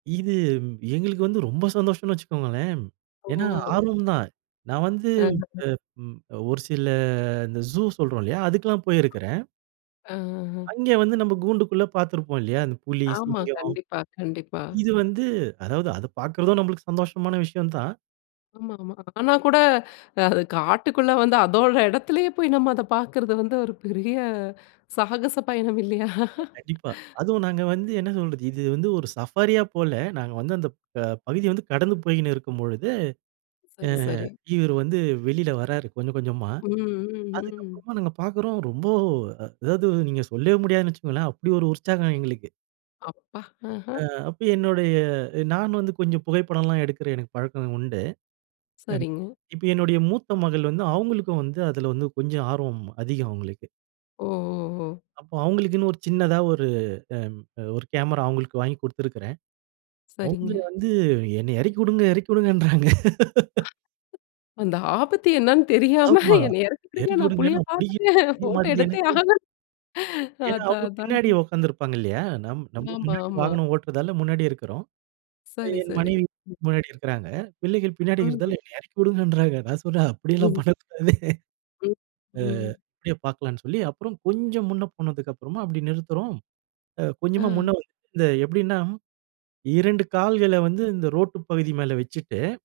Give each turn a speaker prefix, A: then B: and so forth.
A: இது எங்களுக்கு வந்து ரொம்ப சந்தோஷம்னு வச்சுக்கோங்களேன்.
B: ஓ!
A: ஏன்னா, ஆர்வம் தான். நான் வந்து
B: அஹ. அ.
A: அ ம் அ ஒரு சில இந்த "ஜு" சொல்றோம் இல்லையா, அதுக்கெல்லாம் போயிருக்கிறேன்.
B: அ, அ, அ.
A: அங்கே வந்து நம்ப கூண்டுக்குள்ள பார்த்திருப்போம் இல்லையா? அந்த புலி,
B: ஆமா,
A: சிங்கம்.
B: கண்டிப்பா, கண்டிப்பா.
A: இது வந்து அதாவது அத பார்க்கறதும் நம்மளுக்கு சந்தோஷமான விஷயம் தான்.
B: ஆமாமா, ஆனா கூட, அது காட்டுக்குள்ள வந்து அதோட இடத்திலேயே போய் நம்ம அத பார்க்கிறது வந்து ஒரு பெரிய, சாகச பயணம் இல்லையா?
A: ஆமா, கண்டிப்பா. அதுவும் நாங்க வந்து என்ன சொல்றது, இது வந்து ஒரு சஃபாரியா போல. நாங்க வந்து அந்த ப பகுதி வந்து கடந்து போய்கின்னு இருக்கும் பொழுது அ
B: சரி, சரி.
A: இவர் வந்து வெளில வறாரு, கொஞ்சம் கொஞ்சமா.
B: ம், ம்,
A: அதுக்கு
B: ம்.
A: அப்புறமா நாங்க பார்க்கிறோம், ரொம்ப அ அதாவது நீங்க சொல்லவே முடியாதுன்னு வச்சுக்கோங்களேன், அப்படி ஒரு உற்சாகம் எங்களுக்கு.
B: அப்பா!
A: அ
B: அஹ.
A: அப்ப என்னுடைய, எ நான் வந்து கொஞ்சம் புகைப்படம்லாம் எடுக்கிற எனக்கு பழக்கம் உண்டு. எம்
B: சரிங்க.
A: இப்ப என்னுடைய மூத்த மகள் வந்து அவுங்களுக்கும் வந்து அதில வந்து கொஞ்சம் ஆர்வம் அதிகம் அவுங்களுக்கு.
B: ஓ, ஓ, ஓ.
A: அப்போ அவுங்களுக்குன்னு ஒரு சின்னதா ஒரு அ ஒரு கேமரா அவுங்களுக்கு வாங்கிக் கொடுத்திருக்கிறேன்.
B: சரிங்க.
A: அவுங்க வந்து என்னை இறக்கிவுடுங்க, இறக்கிவுடுங்கன்றாங்க!
B: அந்த ஆபத்து என்னன்னு தெரியாம,
A: ஆமா,
B: என்னைய இறக்கிவிடுங்க. நான்
A: எறக்கிவுடுங்க
B: புலிய
A: நான் புடிக்க [unintelligible]
B: பார்த்துட்டே,
A: புரிய
B: போட்டோ
A: மாட்டுது
B: எடுத்தே
A: எனக்கு.
B: ஆக
A: ஏன்னா
B: அதான்,
A: அவங்க
B: அதான்.
A: பின்னாடி
B: ம்.
A: உட்கார்ந்திருப்பாங்க இல்லையா? நம் நம்ப
B: ஆமா,
A: முன்னாடி
B: ஆமா.
A: வாகனம் ஓட்டுறதால முன்னாடி இருக்கிறோம். அ
B: சரி,
A: என்
B: சரி.
A: மனைவி முன்னாடி இருக்கிறாங்க. பிள்ளைகள் பின்னாடி
B: ம், ம்.
A: இருக்கிறதால, என்னை இறக்கிவுடுங்கன்றாங்க. நான் சொல்றேன், அப்படியெல்லாம்
B: ம்.
A: பண்ணக்கூடாது.
B: ம்.
A: அ
B: ம்.
A: அப்படியே பார்க்கலாம்ன்னு சொல்லி அப்புறம் கொஞ்சம் முன்ன போனதுக்குப்புறமா அப்படி நிறுத்துறோம். அ கொஞ்சமா முன்ன
B: அ.
A: வந் [unintelligible] இந்த எப்படின்னா 2 கால்கள வந்து இந்த ரோட்டு பகுதி மேல வெச்சுட்டு